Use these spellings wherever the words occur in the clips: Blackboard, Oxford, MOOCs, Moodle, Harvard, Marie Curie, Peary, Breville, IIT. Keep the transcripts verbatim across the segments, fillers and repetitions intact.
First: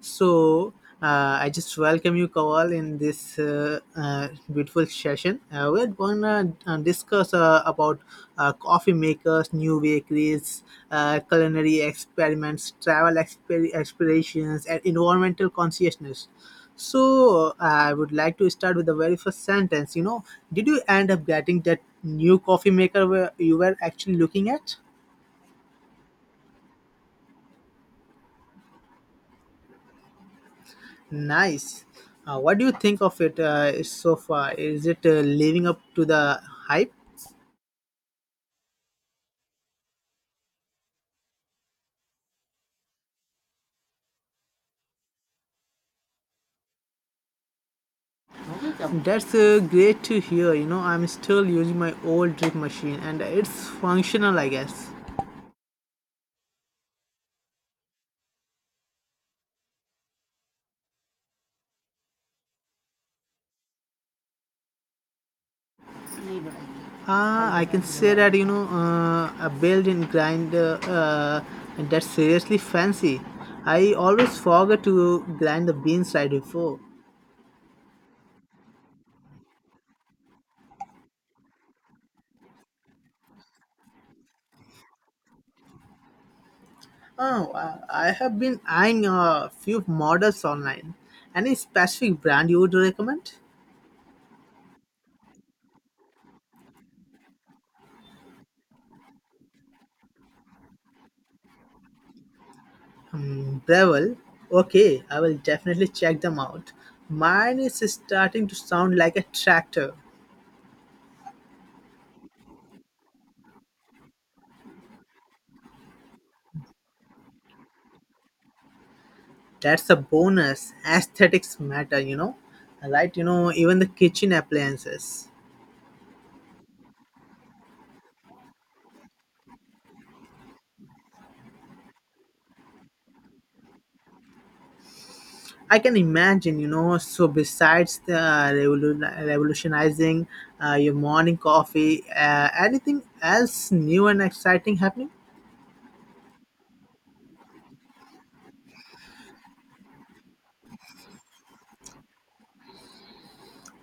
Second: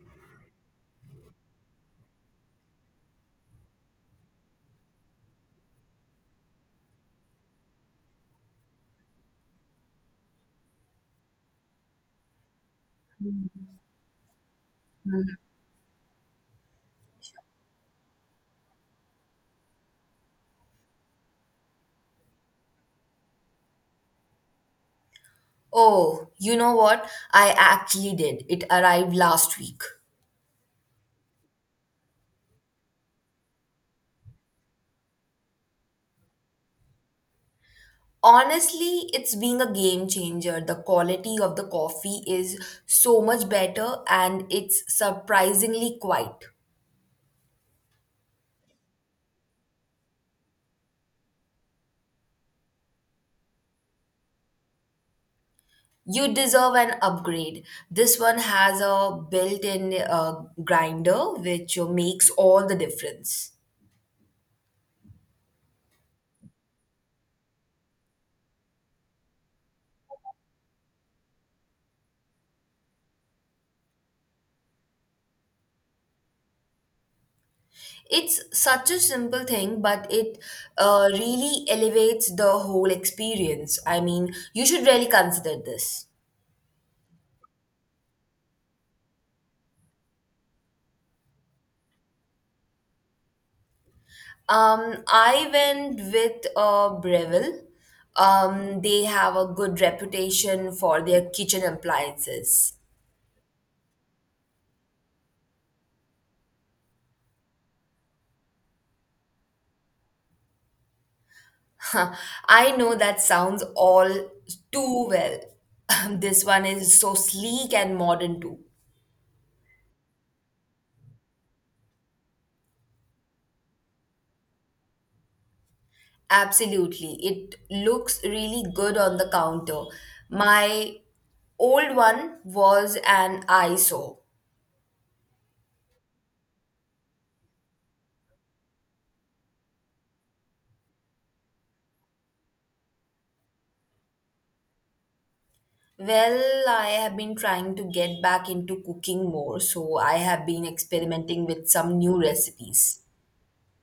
So uh, I just welcome you, Kawal, in this uh, uh, beautiful session. Uh, we're going to uh, discuss uh, about uh, coffee makers, new bakeries, uh, culinary experiments, travel exper- explorations, and environmental consciousness. So I would like to start with the very first sentence. You know, Did you end up getting that new coffee maker where you were actually looking at? Oh, you know what? I actually did. It arrived last week. Nice. Uh, what do you think of it uh, so far? Is it uh, living up to the hype? Honestly, it's being a game changer. The quality of the coffee is so much better and it's surprisingly quiet. That's uh, great to hear. You know, I'm still using my old drip machine and it's functional, I guess. You deserve an upgrade. This one has a built in uh, grinder which uh, makes all the difference. Uh, I can say that, you know, uh, a built in grinder uh, and that's seriously fancy. I always forget to grind the beans right before. It's such a simple thing, but it uh, really elevates the whole experience. I mean, you should really consider this. Oh, uh, I have been eyeing a few models online. Any specific brand you would recommend? Um, I went with uh, Breville. Um, they have a good reputation for their kitchen appliances. Breville. Okay, I will definitely check them out. Mine is starting to sound like a tractor. I know that sounds all too well. This one is so sleek and modern too. That's a bonus. Aesthetics matter, you know. Right, you know, even the kitchen appliances. Absolutely. It looks really good on the counter. My old one was an eyesore. I can imagine, you know. So besides the uh, revolu- revolutionizing uh, your morning coffee, uh, anything else new and exciting happening? Well, I have been trying to get back into cooking more, so I have been experimenting with some new recipes.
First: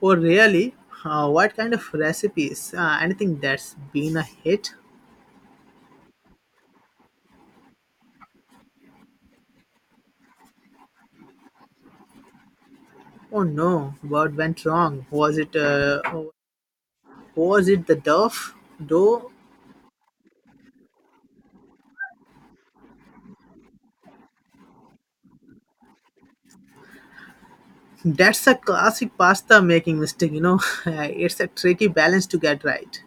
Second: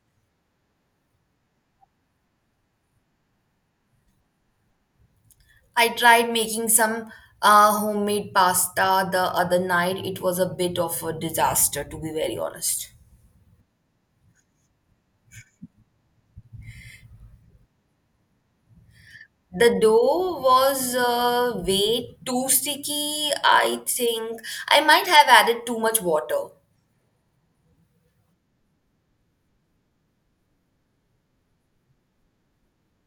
Or really, uh, what kind of recipes? Uh, anything that's been a hit? I tried making some uh, homemade pasta the other night. It was a bit of a disaster, to be very honest. Oh no, what went wrong? Was it uh, was it the dough? Dough? The dough was uh, way too sticky. I think I might have added too much water. That's a classic pasta making mistake, you know. It's a tricky balance to get right.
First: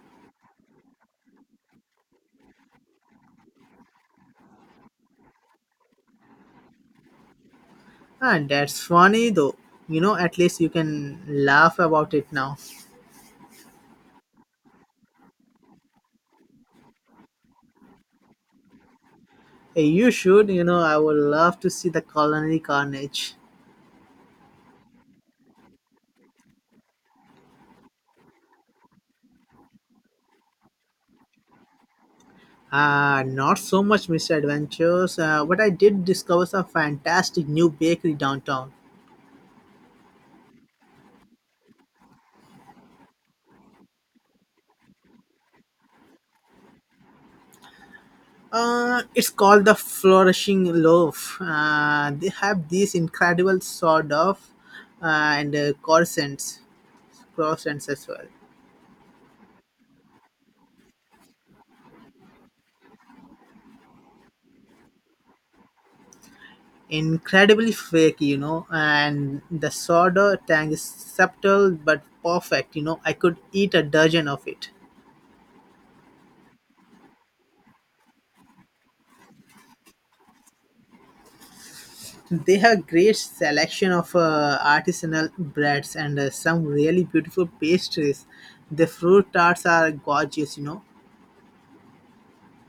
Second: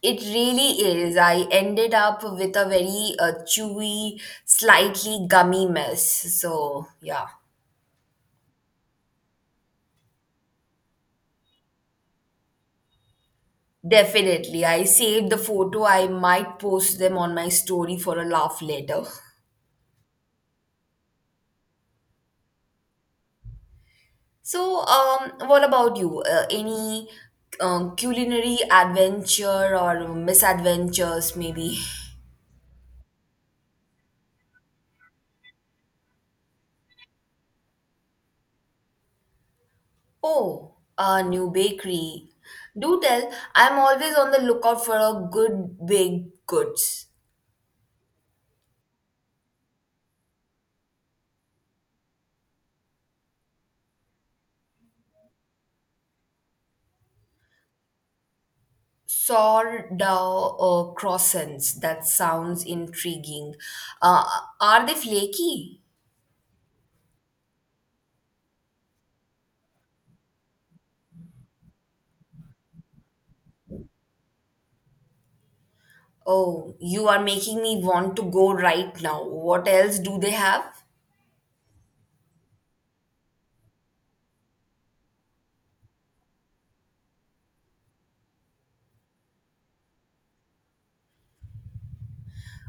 It really is. I ended up with a very uh, chewy, slightly gummy mess. So, yeah. And that's funny though. You know, at least you can laugh about it now. Definitely. I saved the photo. I might post them on my story for a laugh later. Hey, you should, you know, I would love to see the culinary carnage. So, um, what about you? Uh, any um, culinary adventure or misadventures, maybe? Uh, not so much misadventures, uh, but I did discover some fantastic new bakery downtown. Oh, a new bakery. Do tell, I'm always on the lookout for a good baked goods. Uh, it's called the Flourishing Loaf. Uh, they have these incredible sort of uh, and uh, croissants, croissants as well. Sourdough or croissants. That sounds intriguing. Uh, are they flaky? Incredibly fake, you know, and the soda tang is subtle but perfect. You know, I could eat a dozen of it. Oh, you are making me want to go right now. What else do they have? They have great selection of uh, artisanal breads and uh, some really beautiful pastries. The fruit tarts are gorgeous, you know.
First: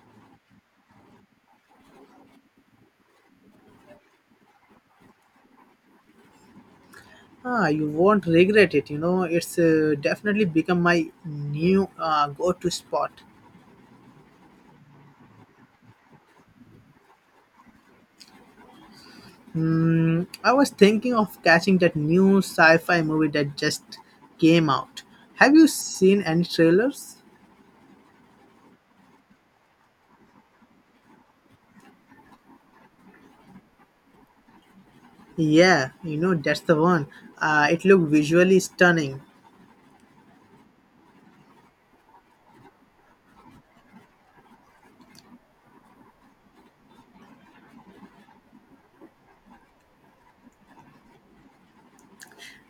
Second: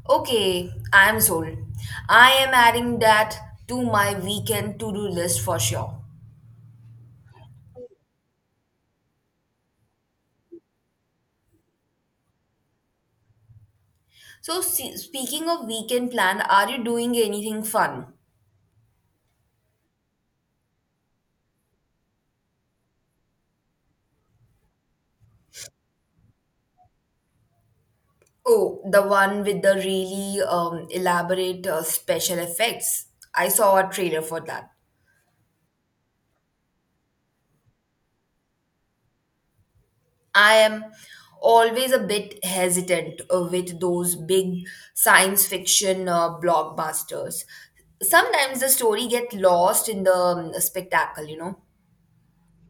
Okay, I'm sold. I am adding that to my weekend to do list for sure. Ah, you won't regret it. You know, it's uh, definitely become my new uh, go-to spot. So, se- speaking of weekend plan, are you doing anything fun? Mm, I was thinking of catching that new sci-fi movie that just came out. Have you seen any trailers? Oh, the one with the really um, elaborate uh, special effects. I saw a trailer for that. Yeah, you know that's the one. Uh, it looked visually stunning. I am always a bit hesitant uh, with those big science fiction uh, blockbusters. Sometimes the story get lost in the um, spectacle, you know.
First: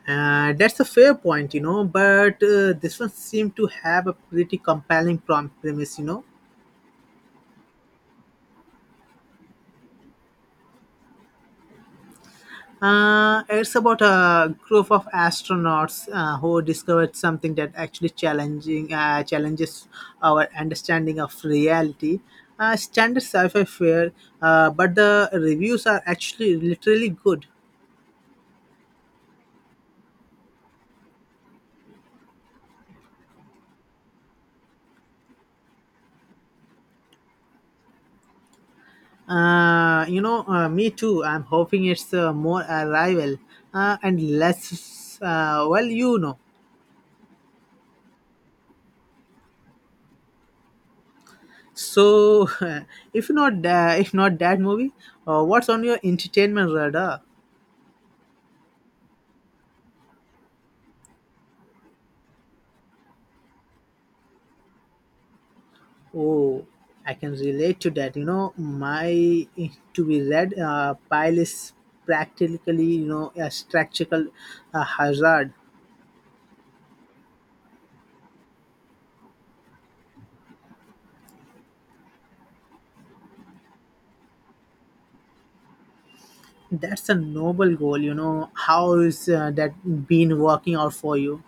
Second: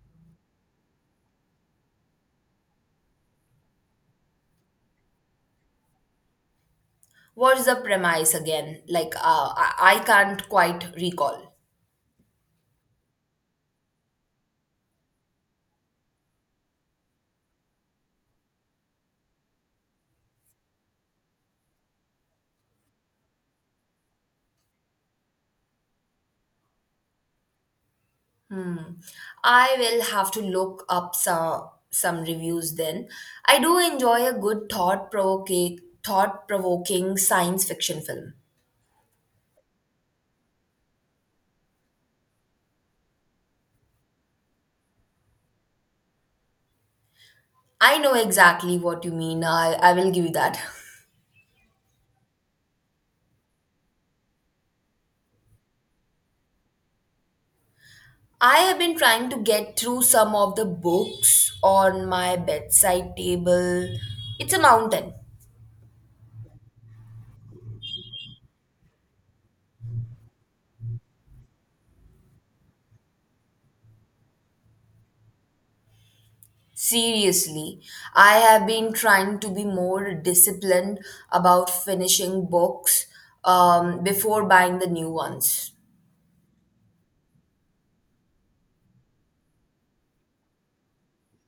Uh, that's a fair point, you know. But uh, this one seemed to have a pretty compelling prom- premise, you know. What's the premise again? Like, uh, I I can't quite recall. Uh, it's about a group of astronauts uh, who discovered something that actually challenging uh, challenges our understanding of reality. Uh, standard sci-fi fare, uh, but the reviews are actually literally good. Hmm. I will have to look up some some reviews then. I do enjoy a good thought provoking thought provoking science fiction film. Uh, you know, uh, me too. I'm hoping it's uh, more arrival uh, and less. Uh, well, you know. I know exactly what you mean. I, I will give you that. So, if not, uh, if not that movie, uh, what's on your entertainment radar? I have been trying to get through some of the books on my bedside table. It's a mountain. Oh, I can relate to that. You know, my to be read uh, pile is practically you know a structural uh, hazard. Seriously, I have been trying to be more disciplined about finishing books um, before buying the new ones. That's a noble goal. You know, how is uh, that been working out for you?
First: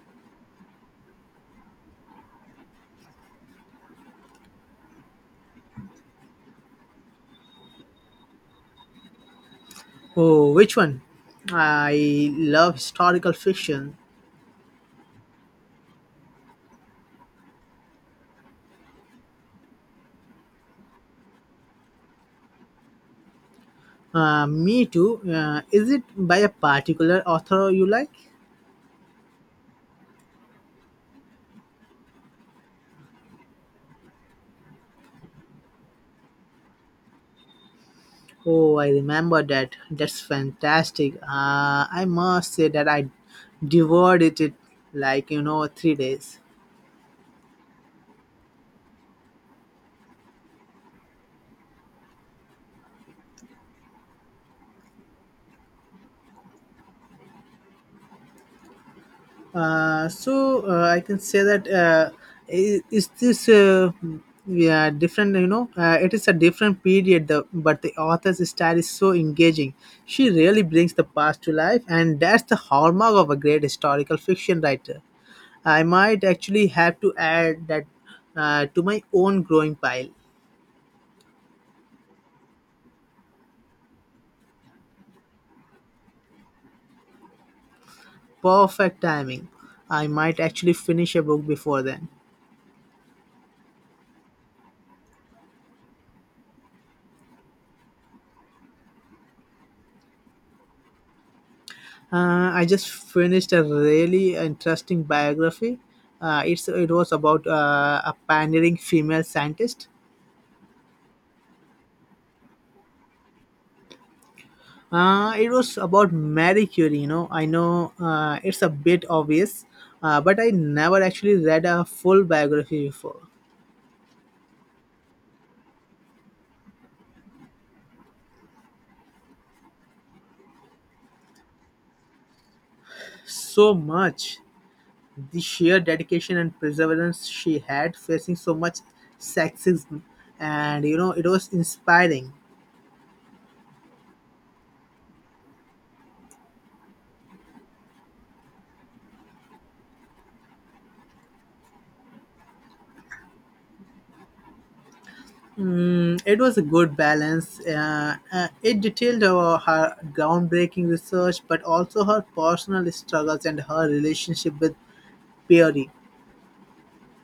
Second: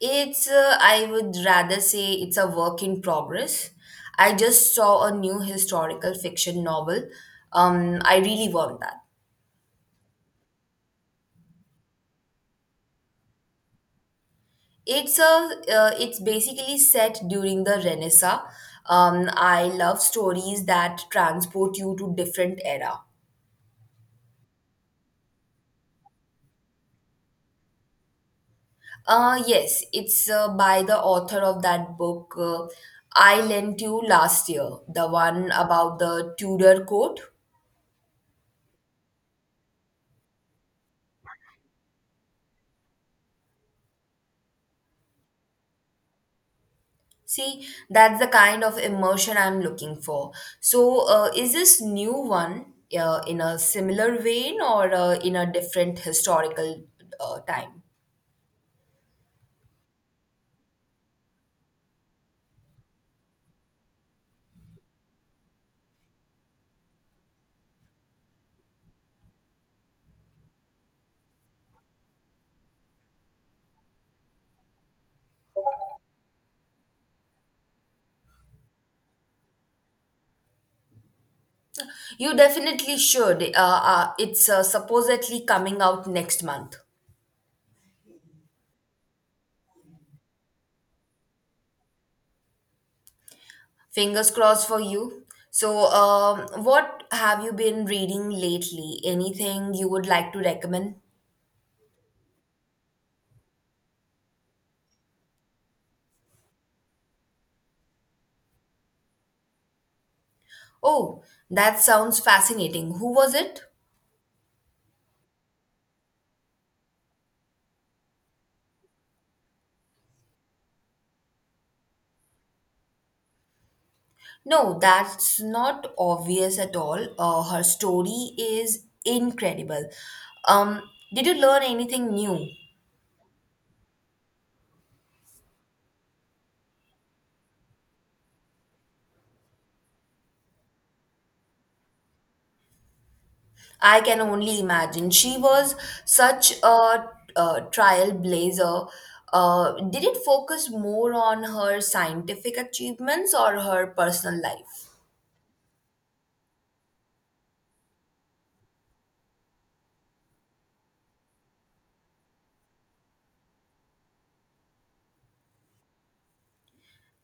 It's, uh, I would rather say, it's a work in progress. I just saw a new historical fiction novel. Um, I really want that. Oh, which one? I love historical fiction. It's a uh, it's basically set during the Renaissance. Um, I love stories that transport you to different era. Uh, me too. Uh, is it by a particular author you like? Uh, yes, it's uh, by the author of that book uh, I lent you last year, the one about the Tudor court. Oh, I remember that. That's fantastic. Uh, I must say that I devoured it, it like you know three days. See, that's the kind of immersion I'm looking for. So, uh, is this new one uh, in a similar vein or uh, in a different historical uh, time? Uh, so uh, I can say that uh, I- is this uh, yeah different? You know, uh, it is a different period. The, but the author's style is so engaging. She really brings the past to life, and that's the hallmark of a great historical fiction writer. I might actually have to add that uh, to my own growing pile. You definitely should. Uh, uh, it's uh, supposedly coming out next month. Perfect timing. I might actually finish a book before then. Fingers crossed for you. So, um, what have you been reading lately? Anything you would like to recommend? Uh, I just finished a really interesting biography. Uh, it's it was about uh, a pioneering female scientist. Oh, that sounds fascinating. Who was it? Uh, it was about Marie Curie. You know, I know uh, it's a bit obvious, uh, but I never actually read a full biography before. No, that's not obvious at all. Uh, her story is incredible. Um, did you learn anything new? So much the sheer dedication and perseverance she had facing so much sexism, and you know it was inspiring. I can only imagine. She was such a, uh trailblazer. Uh, did it focus more on her scientific achievements or her personal life? Mm, it was a good balance. Uh, uh, it detailed uh, her groundbreaking research, but also her personal struggles and her relationship with Peary.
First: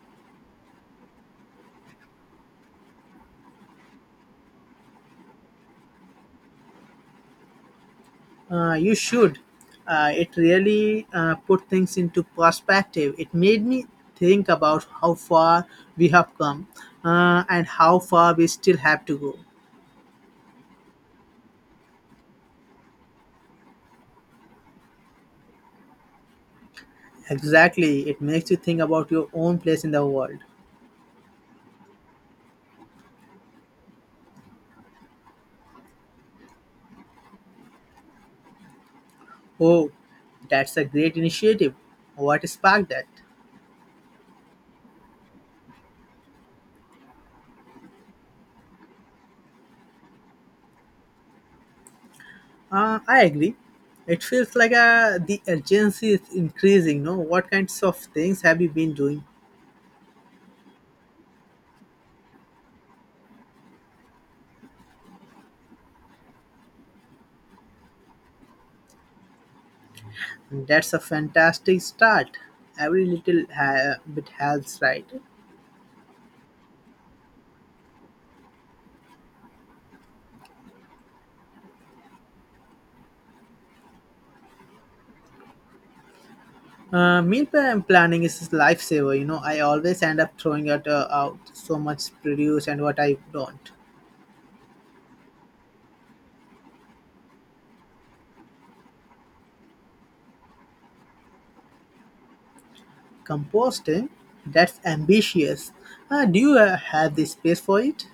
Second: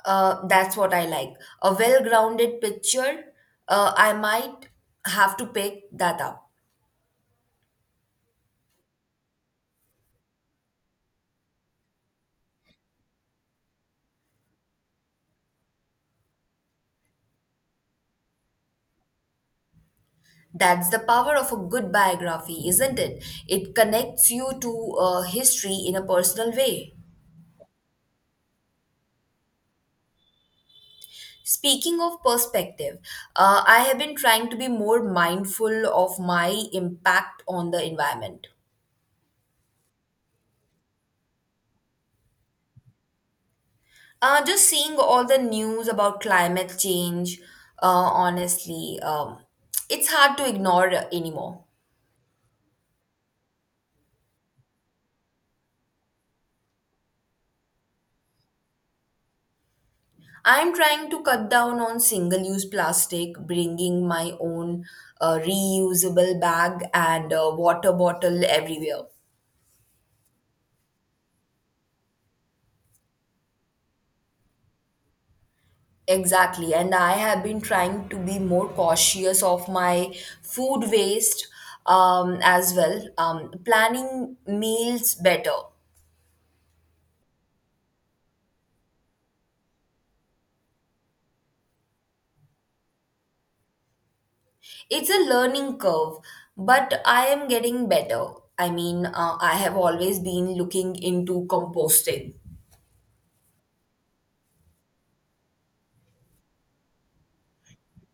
Uh, that's what I like. A well grounded picture. Uh, I might have to pick that up. Uh, you should. Uh, it really uh, put things into perspective. It made me think about how far we have come uh, and how far we still have to go. That's the power of a good biography, isn't it? It connects you to uh, history in a personal way. Exactly. It makes you think about your own place in the world. Speaking of perspective, uh, I have been trying to be more mindful of my impact on the environment. Oh, that's a great initiative. What sparked that? Uh, just seeing all the news about climate change, uh, honestly, um, it's hard to ignore anymore. Uh, I agree. It feels like uh, the urgency is increasing. No, what kinds of things have you been doing? I'm trying to cut down on single use plastic, bringing my own uh, reusable bag and uh, water bottle everywhere. That's a fantastic start. Every little ha- bit helps, right? Exactly. And I have been trying to be more cautious of my food waste um, as well, um, planning meals better. Uh, meal plan- planning is a lifesaver. You know, I always end up throwing out, uh, out so much produce and what I don't. It's a learning curve, but I am getting better. I mean, uh, I have always been looking into composting. Composting, that's ambitious. Uh, do you uh, have the space for it?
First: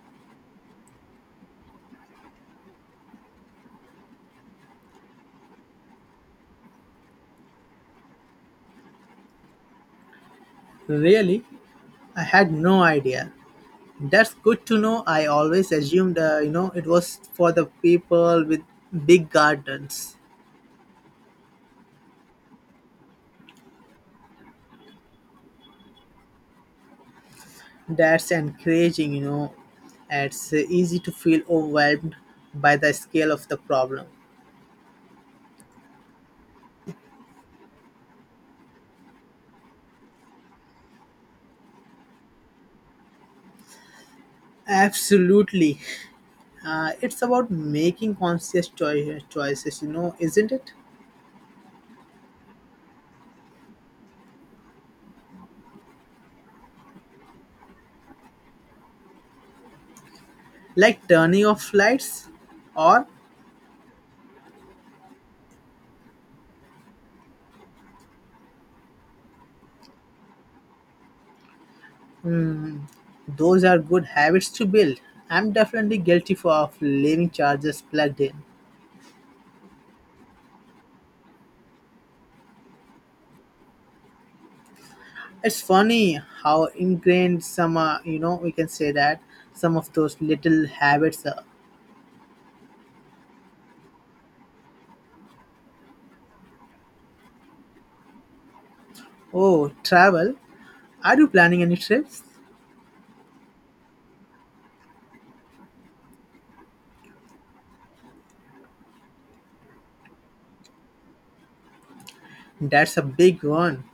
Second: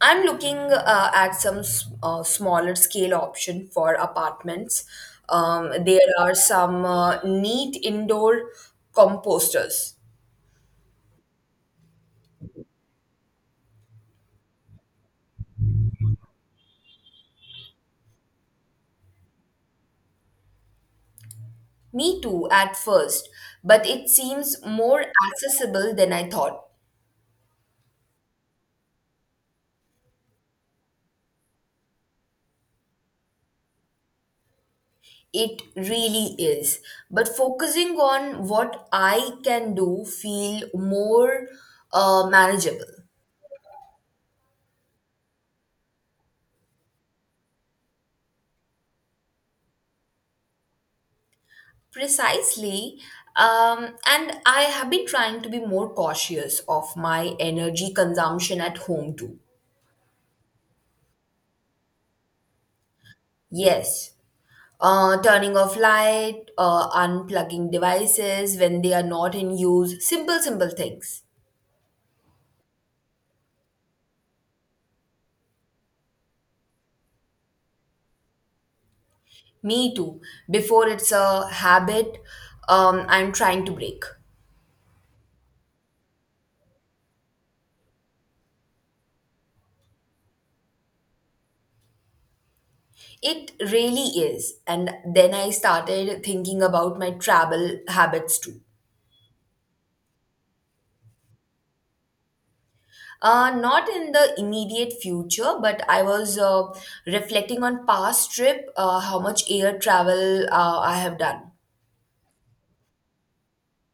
I'm looking uh, at some s- uh, smaller scale option for apartments. Um, there are some uh, neat indoor composters. Really? I had no idea. That's good to know. I always assumed, uh, you know, it was for the people with big gardens. Me too, at first, but it seems more accessible than I thought. That's encouraging, you know. It's uh, easy to feel overwhelmed by the scale of the problem. It really is. But focusing on what I can do feel more uh, manageable. Absolutely. Uh, it's about making conscious choi- choices, you know, isn't it? Precisely. Um, and I have been trying to be more cautious of my energy consumption at home too. Like turning off lights, or Yes. Uh, turning off light, uh, unplugging devices when they are not in use, simple, simple things. those are good habits to build. I'm definitely guilty for of leaving chargers plugged in. Me too. Before it's a habit um, I'm trying to break. It's funny how ingrained some, uh, you know, we can say that some of those little habits are. It really is. And then I started thinking about my travel habits too. Oh, travel. Are you planning any trips? Uh, not in the immediate future, but I was uh, reflecting on past trip, uh, how much air travel uh, I have done. That's a big one.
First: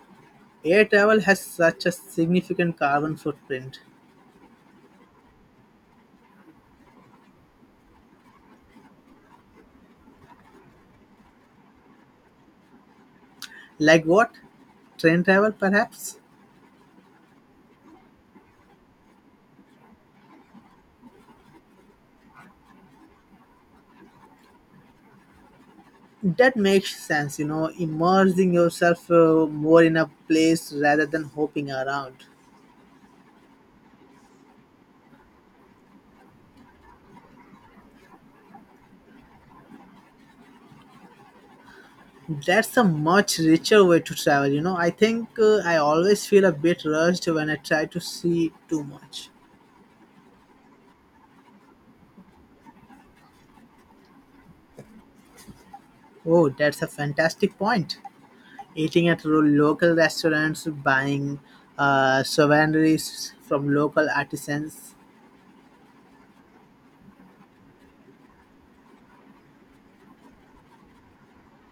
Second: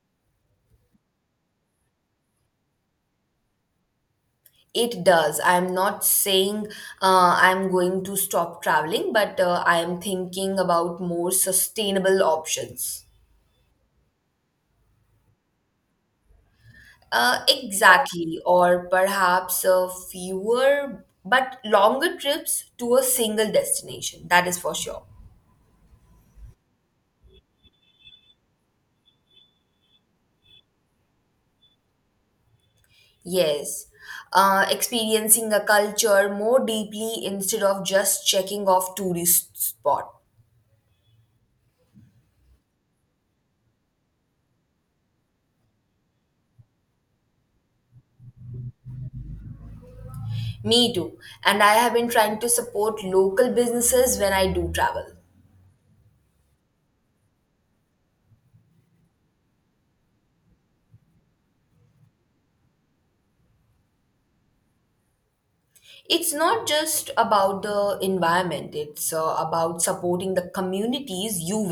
Air travel has such a significant carbon footprint. It does. I'm not saying uh, I'm going to stop traveling, but uh, I'm thinking about more sustainable options. Like what? Train travel, perhaps? Uh, exactly, or perhaps uh, fewer but longer trips to a single destination, that is for sure. That makes sense, you know, immersing yourself uh, more in a place rather than hopping around. Yes, uh, experiencing a culture more deeply instead of just checking off tourist spot. That's a much richer way to travel, you know. I think uh, I always feel a bit rushed when I try to see too much. Me too, and I have been trying to support local businesses when I do travel. Oh, that's a fantastic point. Eating at ro- local restaurants, buying uh, souvenirs from local artisans, It's not just about the environment, it's uh, about supporting the communities you